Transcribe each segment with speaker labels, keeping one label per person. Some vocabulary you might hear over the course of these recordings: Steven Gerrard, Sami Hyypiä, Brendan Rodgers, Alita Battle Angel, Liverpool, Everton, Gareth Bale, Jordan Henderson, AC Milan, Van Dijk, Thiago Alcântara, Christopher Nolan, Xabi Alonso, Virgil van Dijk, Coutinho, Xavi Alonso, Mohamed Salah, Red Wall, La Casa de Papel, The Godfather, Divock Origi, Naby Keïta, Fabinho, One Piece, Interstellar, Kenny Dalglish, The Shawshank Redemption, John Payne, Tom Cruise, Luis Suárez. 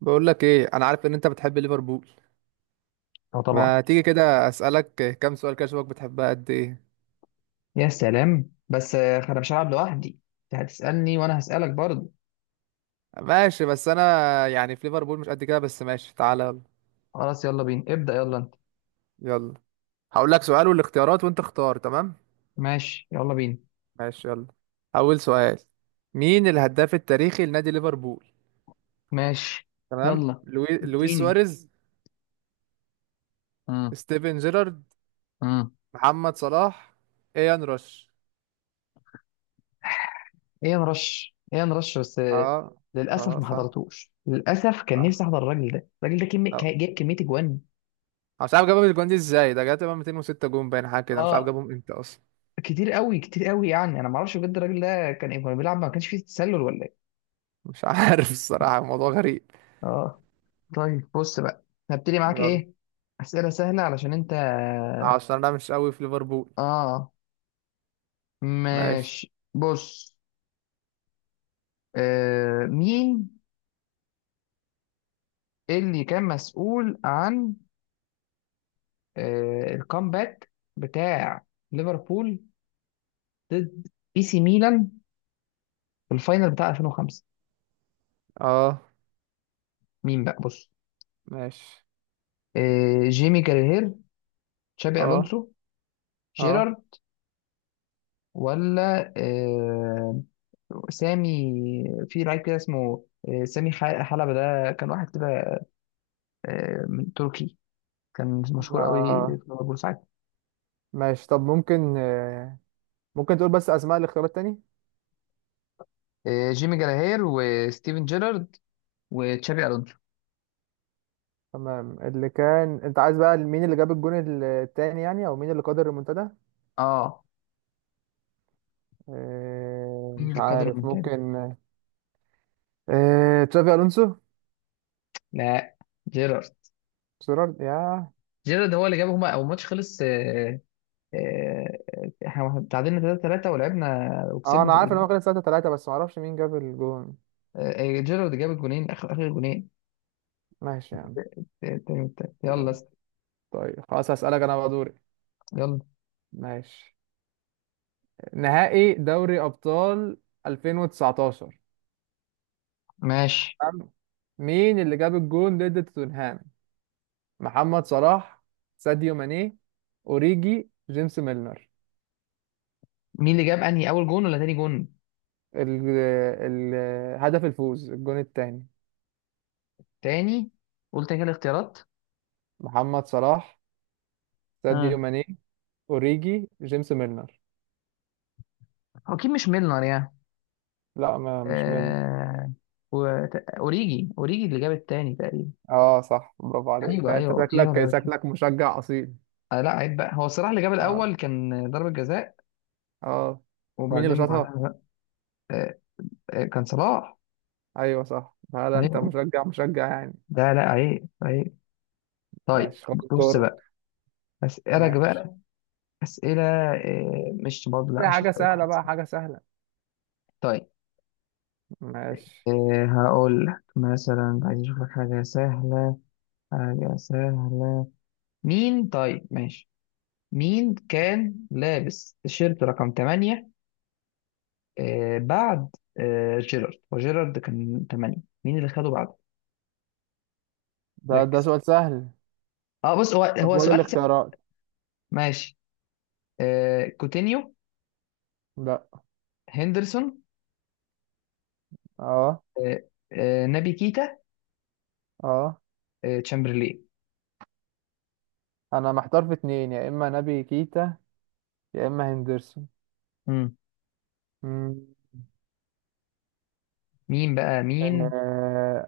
Speaker 1: بقول لك ايه، انا عارف ان انت بتحب ليفربول.
Speaker 2: اه، طبعا.
Speaker 1: ما تيجي كده اسالك كام سؤال كده اشوفك بتحبها قد ايه.
Speaker 2: يا سلام، بس انا مش هلعب لوحدي. انت هتسألني وانا هسألك برضه.
Speaker 1: ماشي بس انا يعني في ليفربول مش قد كده، بس ماشي تعالى يلا.
Speaker 2: خلاص، يلا بينا ابدأ. يلا انت.
Speaker 1: يلا هقول لك سؤال والاختيارات وانت اختار. تمام
Speaker 2: ماشي، يلا بينا.
Speaker 1: ماشي يلا. اول سؤال، مين الهداف التاريخي لنادي ليفربول؟
Speaker 2: ماشي،
Speaker 1: تمام،
Speaker 2: يلا.
Speaker 1: لويس
Speaker 2: اديني.
Speaker 1: سواريز،
Speaker 2: امم
Speaker 1: ستيفن جيرارد،
Speaker 2: امم
Speaker 1: محمد صلاح، ايان روش.
Speaker 2: ايه نرش، ايه نرش، بس
Speaker 1: اه،
Speaker 2: للأسف
Speaker 1: اه
Speaker 2: ما
Speaker 1: صح صح.
Speaker 2: حضرتوش. للأسف كان نفسي احضر الراجل ده. الراجل ده
Speaker 1: آه.
Speaker 2: جاب كمية اجوان.
Speaker 1: أنا مش عارف جابهم الجوان دي ازاي، ده جاب تقريبا 206 جون باين حاجه كده، مش عارف
Speaker 2: اه،
Speaker 1: جابهم امتى اصلا.
Speaker 2: كتير قوي كتير قوي يعني. انا ما اعرفش بجد الراجل ده كان إيه، كان بيلعب ما كانش فيه تسلل ولا ايه؟
Speaker 1: مش عارف الصراحة الموضوع غريب.
Speaker 2: اه، طيب بص بقى. هبتدي معاك
Speaker 1: يلا
Speaker 2: ايه؟ أسئلة سهلة علشان انت.
Speaker 1: عشان انا مش قوي في ليفربول.
Speaker 2: اه،
Speaker 1: ماشي.
Speaker 2: ماشي، بص. مين اللي كان مسؤول عن الكامباك بتاع ليفربول ضد اي سي ميلان في الفاينل بتاع 2005؟
Speaker 1: اه.
Speaker 2: مين بقى؟ بص.
Speaker 1: ماشي.
Speaker 2: جيمي كارير، تشابي
Speaker 1: اه.
Speaker 2: الونسو،
Speaker 1: اه.
Speaker 2: جيرارد، ولا سامي؟ في لعيب كده اسمه سامي حلبة. ده كان واحد كده من تركي، كان مشهور قوي في
Speaker 1: آه.
Speaker 2: ليفربول ساعتها.
Speaker 1: ماشي، طب ممكن ممكن تقول بس اسماء الاختيارات تاني.
Speaker 2: جيمي جراهير، وستيفن جيرارد، وتشابي الونسو.
Speaker 1: تمام اللي كان انت عايز بقى، مين اللي جاب الجون التاني يعني، او مين اللي قدر المنتدى.
Speaker 2: اه، مين
Speaker 1: مش
Speaker 2: اللي قاد
Speaker 1: عارف
Speaker 2: المونتانا؟
Speaker 1: ممكن تشافي الونسو.
Speaker 2: لا، جيرارد.
Speaker 1: سيرارد يا.
Speaker 2: جيرارد هو اللي جابهم. هو الماتش خلص. آه، احنا تعادلنا 3-3 ولعبنا
Speaker 1: اه
Speaker 2: وكسبنا
Speaker 1: انا
Speaker 2: في
Speaker 1: عارف ان هو خلص 3-3 بس ما اعرفش مين جاب الجون.
Speaker 2: جيرارد جاب الجونين، اخر اخر جونين،
Speaker 1: ماشي يعني.
Speaker 2: التاني والتالت.
Speaker 1: يلا.
Speaker 2: يلا
Speaker 1: طيب خلاص هسألك انا بقى دوري.
Speaker 2: يلا.
Speaker 1: ماشي. نهائي دوري ابطال 2019.
Speaker 2: ماشي،
Speaker 1: تمام؟ مين اللي جاب الجون ضد توتنهام؟ محمد صلاح، ساديو ماني، اوريجي، جيمس ميلنر.
Speaker 2: مين اللي جاب انهي، اول جون ولا تاني جون؟
Speaker 1: ال- هدف الفوز الجون الثاني،
Speaker 2: تاني. قلت كده الاختيارات.
Speaker 1: محمد صلاح، ساديو
Speaker 2: اه،
Speaker 1: ماني، اوريجي، جيمس ميلنر.
Speaker 2: هو اكيد مش ميلنر يعني.
Speaker 1: لا ما مش ميلنر.
Speaker 2: آه... و... اوريجي، اوريجي اللي جاب التاني تقريبا.
Speaker 1: اه صح، برافو عليك.
Speaker 2: ايوه،
Speaker 1: لا انت
Speaker 2: ايوه، اوريجي هو اللي
Speaker 1: شكلك
Speaker 2: جاب.
Speaker 1: شكلك مشجع اصيل.
Speaker 2: لا عيب بقى، هو صلاح اللي جاب
Speaker 1: اه،
Speaker 2: الاول، كان ضربة جزاء.
Speaker 1: اه. مين اللي
Speaker 2: وبعدين
Speaker 1: شاطها؟
Speaker 2: بعدها بقى آه كان صلاح.
Speaker 1: ايوه صح. لا لا، انت
Speaker 2: عيب،
Speaker 1: مشجع مشجع يعني.
Speaker 2: لا لا عيب عيب. طيب،
Speaker 1: ماشي خد
Speaker 2: بص
Speaker 1: الدور.
Speaker 2: بقى. اسالك
Speaker 1: ماشي.
Speaker 2: بقى اسئله. مش برضه،
Speaker 1: في
Speaker 2: لا، مش
Speaker 1: حاجة
Speaker 2: هسالك واحد.
Speaker 1: سهلة بقى، حاجة سهلة.
Speaker 2: طيب.
Speaker 1: ماشي.
Speaker 2: هقول لك مثلا. عايز اشوف لك حاجه سهله، حاجه سهله. مين؟ طيب، ماشي. مين كان لابس تيشيرت رقم 8؟ بعد جيرارد، وجيرارد كان 8. مين اللي خده بعده؟
Speaker 1: ده
Speaker 2: ركز.
Speaker 1: سؤال سهل.
Speaker 2: اه، بص، هو
Speaker 1: طب
Speaker 2: هو
Speaker 1: وايه
Speaker 2: سؤال.
Speaker 1: الاختيارات؟
Speaker 2: ماشي، كوتينيو،
Speaker 1: لا.
Speaker 2: هندرسون،
Speaker 1: اه.
Speaker 2: آه نبي كيتا،
Speaker 1: اه.
Speaker 2: تشامبرلين.
Speaker 1: انا محتار في اتنين، يا اما نبي كيتا يا اما هندرسون.
Speaker 2: مم.
Speaker 1: مم.
Speaker 2: مين بقى؟ مين؟
Speaker 1: آه...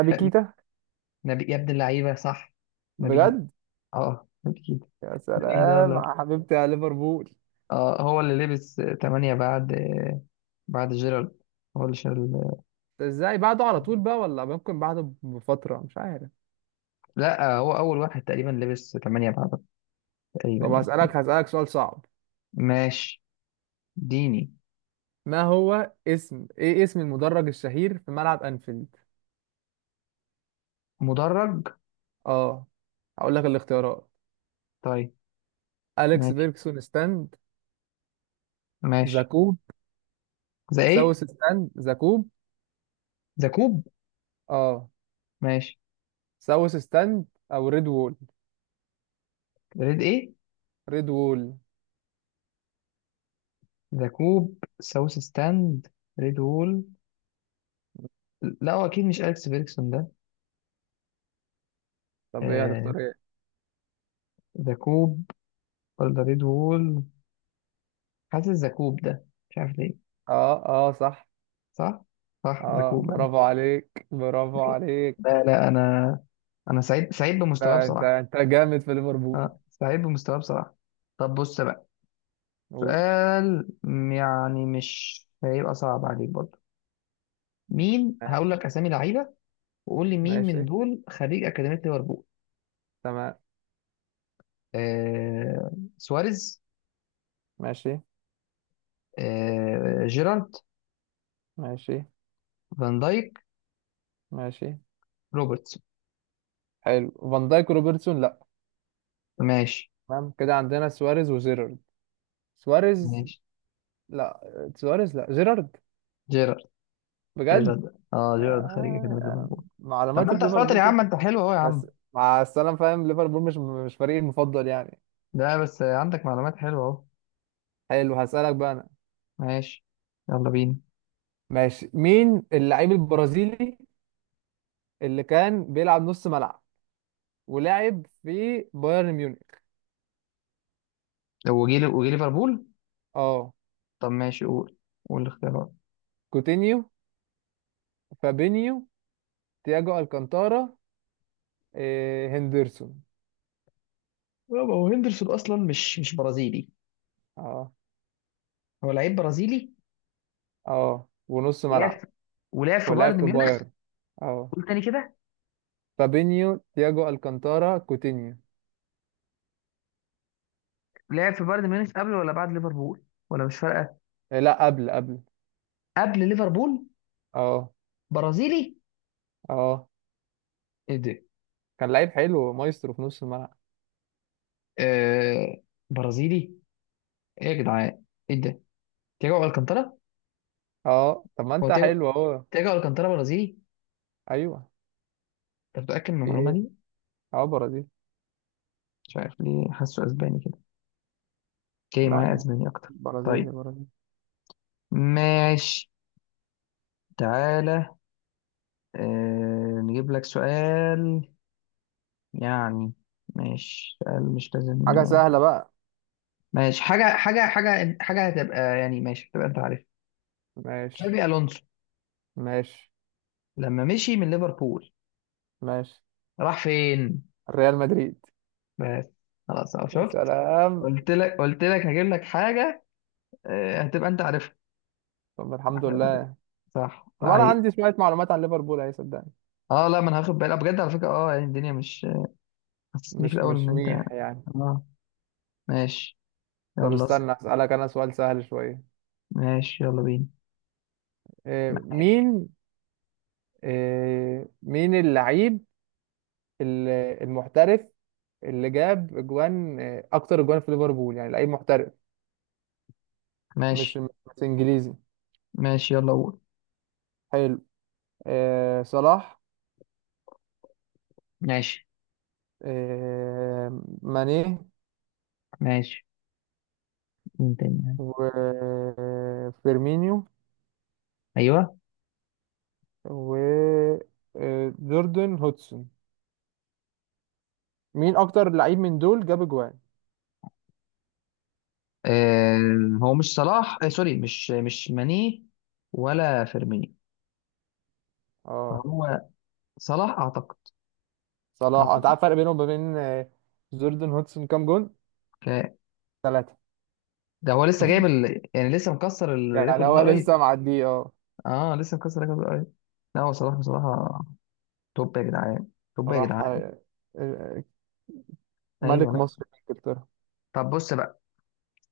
Speaker 2: خ...
Speaker 1: كيتا.
Speaker 2: نبي يا ابن اللعيبة، صح! نبي كيتا.
Speaker 1: بجد؟
Speaker 2: اه، نبي كيتا.
Speaker 1: يا
Speaker 2: نبي كيتا،
Speaker 1: سلام
Speaker 2: يلا.
Speaker 1: يا حبيبتي يا ليفربول.
Speaker 2: اه، هو اللي لبس تمانية بعد، بعد جيرارد، هو اللي شال.
Speaker 1: ده ازاي بعده على طول بقى ولا ممكن بعده بفترة، مش عارف.
Speaker 2: لا، هو أول واحد تقريبا لبس تمانية بعد، تقريبا
Speaker 1: طب
Speaker 2: يعني.
Speaker 1: هسألك سؤال صعب.
Speaker 2: ماشي، ديني.
Speaker 1: ما هو اسم، ايه اسم المدرج الشهير في ملعب انفيلد؟
Speaker 2: مدرج؟
Speaker 1: اه. هقول لك الاختيارات،
Speaker 2: طيب،
Speaker 1: أليكس
Speaker 2: ماشي
Speaker 1: بيركسون ستاند،
Speaker 2: ماشي.
Speaker 1: زاكوب،
Speaker 2: ذا ايه؟
Speaker 1: ساوث ستاند زاكوب.
Speaker 2: ذا كوب.
Speaker 1: اه،
Speaker 2: ماشي.
Speaker 1: ساوث ستاند، او ريد وول.
Speaker 2: ريد ايه؟
Speaker 1: ريد وول.
Speaker 2: ذا كوب ساوث ستاند، ريد وول. لا، هو اكيد مش اليكس فيرجسون ده.
Speaker 1: طب ايه،
Speaker 2: آه،
Speaker 1: هتختار ايه؟
Speaker 2: ذا كوب ولا ريد وول؟ حاسس ذا كوب، ده مش عارف ليه.
Speaker 1: اه، اه صح.
Speaker 2: صح. صح، ذا
Speaker 1: اه
Speaker 2: كوب يعني.
Speaker 1: برافو عليك، برافو عليك.
Speaker 2: لا لا، انا انا سعيد، سعيد بمستواه
Speaker 1: آه، انت
Speaker 2: بصراحه.
Speaker 1: انت جامد في ليفربول.
Speaker 2: اه، سعيد بمستواه بصراحه. طب بص بقى،
Speaker 1: قول.
Speaker 2: سؤال يعني مش هيبقى صعب عليك برضه. مين، هقول لك اسامي لعيبه وقول لي مين من
Speaker 1: ماشي.
Speaker 2: دول خريج اكاديميه ليفربول.
Speaker 1: تمام.
Speaker 2: آه سواريز،
Speaker 1: ماشي.
Speaker 2: جيرارد،
Speaker 1: ماشي.
Speaker 2: فان دايك،
Speaker 1: ماشي.
Speaker 2: روبرتسون.
Speaker 1: حلو، فان دايك وروبرتسون لا.
Speaker 2: ماشي
Speaker 1: تمام كده، عندنا سواريز وجيرارد. سواريز.
Speaker 2: ماشي.
Speaker 1: لا، سواريز لا، جيرارد.
Speaker 2: جيرارد.
Speaker 1: بجد؟
Speaker 2: جيرارد. اه، جيرارد خارج كده من
Speaker 1: آه.
Speaker 2: ليفربول. طب ما
Speaker 1: معلوماتي
Speaker 2: انت
Speaker 1: في
Speaker 2: شاطر يا
Speaker 1: ليفربول.
Speaker 2: عم، انت حلو اهو يا
Speaker 1: بس
Speaker 2: عم.
Speaker 1: مع السلامة، فاهم ليفربول مش فريقي المفضل يعني.
Speaker 2: لا، بس عندك معلومات حلوه اهو.
Speaker 1: حلو هسألك بقى أنا.
Speaker 2: ماشي، يلا بينا.
Speaker 1: ماشي. مين اللعيب البرازيلي اللي كان بيلعب نص ملعب ولعب في بايرن ميونخ؟
Speaker 2: هو جه وجه ليفربول.
Speaker 1: اه.
Speaker 2: طب ماشي، قول، قول الاختيارات.
Speaker 1: كوتينيو، فابينيو، تياجو الكانتارا، إيه هندرسون.
Speaker 2: يابا، هو هندرسون اصلا مش برازيلي.
Speaker 1: اه.
Speaker 2: هو لعيب برازيلي
Speaker 1: اه، ونص
Speaker 2: ولعب
Speaker 1: ملعب
Speaker 2: في- ولعب في
Speaker 1: ولعب
Speaker 2: بايرن
Speaker 1: في
Speaker 2: ميونخ.
Speaker 1: بايرن. اه.
Speaker 2: قول تاني كده.
Speaker 1: فابينيو، تياجو الكانتارا، كوتينيو.
Speaker 2: لعب في بايرن ميونخ قبل ولا بعد ليفربول؟ ولا مش فارقه.
Speaker 1: إيه لا، قبل قبل.
Speaker 2: قبل ليفربول.
Speaker 1: اه.
Speaker 2: برازيلي؟
Speaker 1: اه.
Speaker 2: ايه ده؟
Speaker 1: كان لعيب حلو مايسترو في نص الملعب.
Speaker 2: آه برازيلي؟ ايه يا جدعان؟ ايه ده؟ تياجو الكانتارا.
Speaker 1: اه طب ما
Speaker 2: هو
Speaker 1: انت
Speaker 2: تياجو،
Speaker 1: حلو اهو.
Speaker 2: تياجو الكانتارا برازيلي؟
Speaker 1: ايوه.
Speaker 2: انت متأكد من
Speaker 1: دي
Speaker 2: المعلومة
Speaker 1: ايه؟
Speaker 2: دي؟
Speaker 1: اه، برازيل.
Speaker 2: مش عارف ليه حاسه اسباني كده. اوكي،
Speaker 1: لا
Speaker 2: ما
Speaker 1: يعني،
Speaker 2: اسباني اكتر.
Speaker 1: برازيلي
Speaker 2: طيب،
Speaker 1: برازيلي.
Speaker 2: ماشي، تعالى. نجيب لك سؤال يعني. ماشي، سؤال مش لازم.
Speaker 1: حاجه سهله بقى.
Speaker 2: ماشي، حاجة حاجة حاجة حاجة هتبقى يعني. ماشي، هتبقى انت عارف. تشابي
Speaker 1: ماشي.
Speaker 2: الونسو،
Speaker 1: ماشي.
Speaker 2: لما مشي من ليفربول،
Speaker 1: ماشي.
Speaker 2: راح فين؟
Speaker 1: ريال مدريد.
Speaker 2: بس، خلاص أهو،
Speaker 1: يا
Speaker 2: شفت؟
Speaker 1: سلام.
Speaker 2: قلت لك، قلت لك هجيب لك حاجة هتبقى انت عارفها.
Speaker 1: طب الحمد لله.
Speaker 2: صح
Speaker 1: طب انا
Speaker 2: لا؟
Speaker 1: عندي شويه معلومات عن ليفربول اهي، صدقني
Speaker 2: اه، لا، ما انا هاخد بالي بجد على فكرة. اه، يعني الدنيا مش، حسسني في
Speaker 1: مش
Speaker 2: الاول ان
Speaker 1: مش
Speaker 2: انت،
Speaker 1: ميح يعني.
Speaker 2: اه، ماشي،
Speaker 1: طب
Speaker 2: يلا اسأل.
Speaker 1: استنى اسالك انا سؤال سهل شويه.
Speaker 2: ماشي، يلا بينا.
Speaker 1: إيه
Speaker 2: معاك.
Speaker 1: مين، اللعيب ال- المحترف اللي جاب اجوان اكتر اجوان في ليفربول، يعني لعيب محترف مش
Speaker 2: ماشي،
Speaker 1: مش انجليزي.
Speaker 2: ماشي، يلا قول.
Speaker 1: حلو. آه صلاح،
Speaker 2: ماشي،
Speaker 1: ماني،
Speaker 2: ماشي. مين تاني؟
Speaker 1: وفيرمينيو،
Speaker 2: ايوه.
Speaker 1: وجوردن هودسون. مين اكتر لعيب من دول جاب جوان؟
Speaker 2: آه هو مش صلاح، سوري، مش ماني ولا فيرمينيو.
Speaker 1: اه،
Speaker 2: هو صلاح اعتقد.
Speaker 1: صلاح. انت
Speaker 2: اعتقد.
Speaker 1: عارف الفرق بينهم وبين جوردن هودسون كام جون؟
Speaker 2: ك-
Speaker 1: ثلاثة.
Speaker 2: ده هو لسه جايب يعني لسه مكسر
Speaker 1: يعني
Speaker 2: الريكورد ده
Speaker 1: هو
Speaker 2: قريب.
Speaker 1: لسه معديه اه.
Speaker 2: اه، لسه مكسر الريكورد ده قريب. لا، هو صلاح بصراحة. توب يا جدعان، توب يا
Speaker 1: صلاح،
Speaker 2: جدعان.
Speaker 1: آه،
Speaker 2: ايوه
Speaker 1: ملك
Speaker 2: لا.
Speaker 1: مصر في انجلترا.
Speaker 2: طب بص،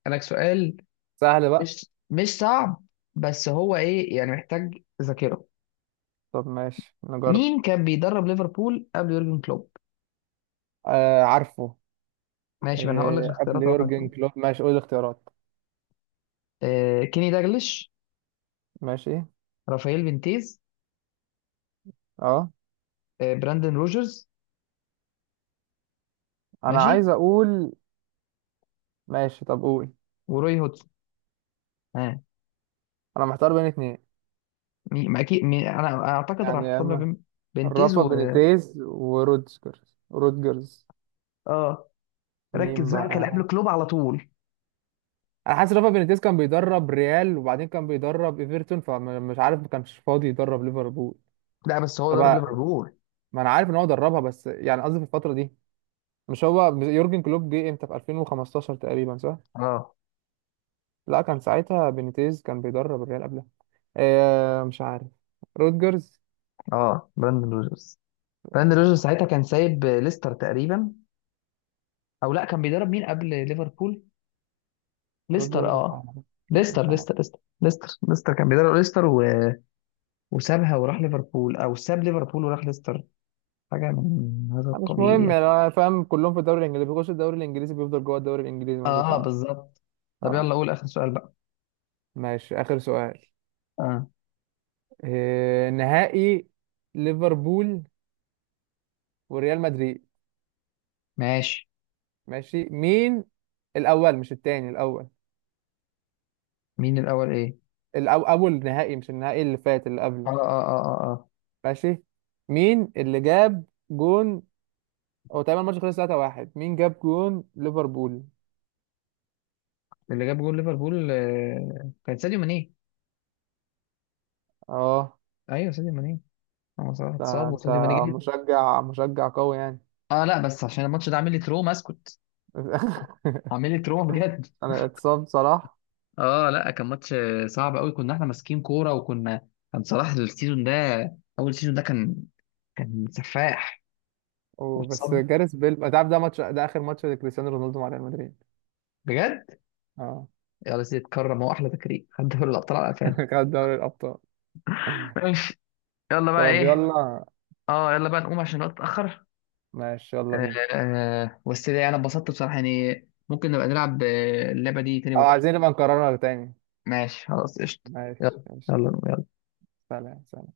Speaker 2: لك سؤال
Speaker 1: سهل بقى.
Speaker 2: مش صعب، بس هو ايه يعني، محتاج ذاكره.
Speaker 1: طب ماشي نجرب.
Speaker 2: مين كان بيدرب ليفربول قبل يورجن كلوب؟
Speaker 1: آه عارفه.
Speaker 2: ماشي، ما انا هقول لك
Speaker 1: آه
Speaker 2: الاختيارات
Speaker 1: قبل
Speaker 2: اهو،
Speaker 1: يورجن
Speaker 2: هنشوف.
Speaker 1: كلوب، ماشي قول الاختيارات.
Speaker 2: كيني داجلش،
Speaker 1: ماشي.
Speaker 2: رافائيل فينتيز،
Speaker 1: اه
Speaker 2: براندن روجرز.
Speaker 1: انا
Speaker 2: ماشي،
Speaker 1: عايز اقول. ماشي طب قول.
Speaker 2: وروي هودسون. ها،
Speaker 1: انا محتار بين اتنين
Speaker 2: مين ما اكيد مين؟ انا اعتقد راح
Speaker 1: يعني، يا
Speaker 2: اختار ما
Speaker 1: اما
Speaker 2: بين فينتيز
Speaker 1: رافا
Speaker 2: و،
Speaker 1: بينيتيز ورودجرز. رودجرز.
Speaker 2: اه،
Speaker 1: مين
Speaker 2: ركز بقى، كان قبل
Speaker 1: بقى؟
Speaker 2: كلوب على طول.
Speaker 1: انا حاسس رافا بينيتيز كان بيدرب ريال وبعدين كان بيدرب ايفرتون، فمش عارف ما كانش فاضي يدرب ليفربول.
Speaker 2: لا بس هو
Speaker 1: طب،
Speaker 2: درب ليفربول.
Speaker 1: ما انا عارف ان هو دربها بس يعني قصدي في الفتره دي. مش هو يورجن كلوب جه امتى في 2015 تقريبا صح؟
Speaker 2: اه،
Speaker 1: لا كان ساعتها بينيتيز كان بيدرب الريال قبلها. آه مش عارف. رودجرز.
Speaker 2: اه، براندن روجرز. براندن روجرز ساعتها كان سايب ليستر تقريبا. او لا، كان بيدرب مين قبل ليفربول؟ ليستر،
Speaker 1: رودجرز،
Speaker 2: اه.
Speaker 1: مش
Speaker 2: ليستر
Speaker 1: عارف.
Speaker 2: ليستر ليستر ليستر ليستر كان بيدرب ليستر وسابها وراح ليفربول، او ساب ليفربول وراح ليستر. حاجه من هذا
Speaker 1: مش
Speaker 2: القبيل
Speaker 1: مهم
Speaker 2: يعني.
Speaker 1: يعني، انا فاهم كلهم في الدوري الانجليزي، بيخش الدوري الانجليزي بيفضل جوه الدوري الانجليزي ما
Speaker 2: اه،
Speaker 1: بيطلعش.
Speaker 2: بالظبط. طب
Speaker 1: اه.
Speaker 2: يلا قول اخر سؤال بقى.
Speaker 1: ماشي اخر سؤال.
Speaker 2: اه،
Speaker 1: إيه نهائي ليفربول وريال مدريد.
Speaker 2: ماشي.
Speaker 1: ماشي. مين الاول، مش التاني الاول.
Speaker 2: مين الاول ايه؟
Speaker 1: اول نهائي مش النهائي اللي فات، اللي
Speaker 2: اه،
Speaker 1: قبله.
Speaker 2: اه، اه، اه، آه.
Speaker 1: ماشي. مين اللي جاب جون؟ هو تقريبا الماتش خلص 3-1، مين جاب جون ليفربول؟
Speaker 2: اللي جاب جول ليفربول كان ساديو ماني.
Speaker 1: اه.
Speaker 2: ايوه، ساديو ماني. هو صلاح
Speaker 1: ده
Speaker 2: اتصاب
Speaker 1: انت
Speaker 2: وساديو ماني جه.
Speaker 1: مشجع مشجع قوي يعني.
Speaker 2: اه، لا بس عشان الماتش ده عامل لي تروما. اسكت، عامل لي تروما بجد.
Speaker 1: انا اتصاب صلاح
Speaker 2: اه، لا كان ماتش صعب قوي. كنا احنا ماسكين كوره، وكنا، كان صلاح السيزون ده، اول سيزون ده كان، كان سفاح.
Speaker 1: وبس،
Speaker 2: واتصاب،
Speaker 1: جاريث بيل، انت عارف ده ماتش، ده اخر ماتش لكريستيانو رونالدو مع ريال مدريد.
Speaker 2: بجد.
Speaker 1: اه.
Speaker 2: يلا سيدي، اتكرم. هو احلى تكريم، خد دوري الابطال على قفانا.
Speaker 1: خد دوري الابطال.
Speaker 2: ماشي، يلا بقى
Speaker 1: طب
Speaker 2: ايه.
Speaker 1: يلا.
Speaker 2: اه، يلا بقى نقوم عشان الوقت اتاخر.
Speaker 1: ماشي يلا
Speaker 2: آه
Speaker 1: بينا.
Speaker 2: بس ده انا اتبسطت بصراحه يعني. ممكن نبقى نلعب اللعبه دي تاني
Speaker 1: او
Speaker 2: بكره.
Speaker 1: عايزين نبقى نكررها تاني.
Speaker 2: ماشي، خلاص قشطه.
Speaker 1: ماشي
Speaker 2: يلا،
Speaker 1: ماشي.
Speaker 2: يلا يلا.
Speaker 1: سلام سلام.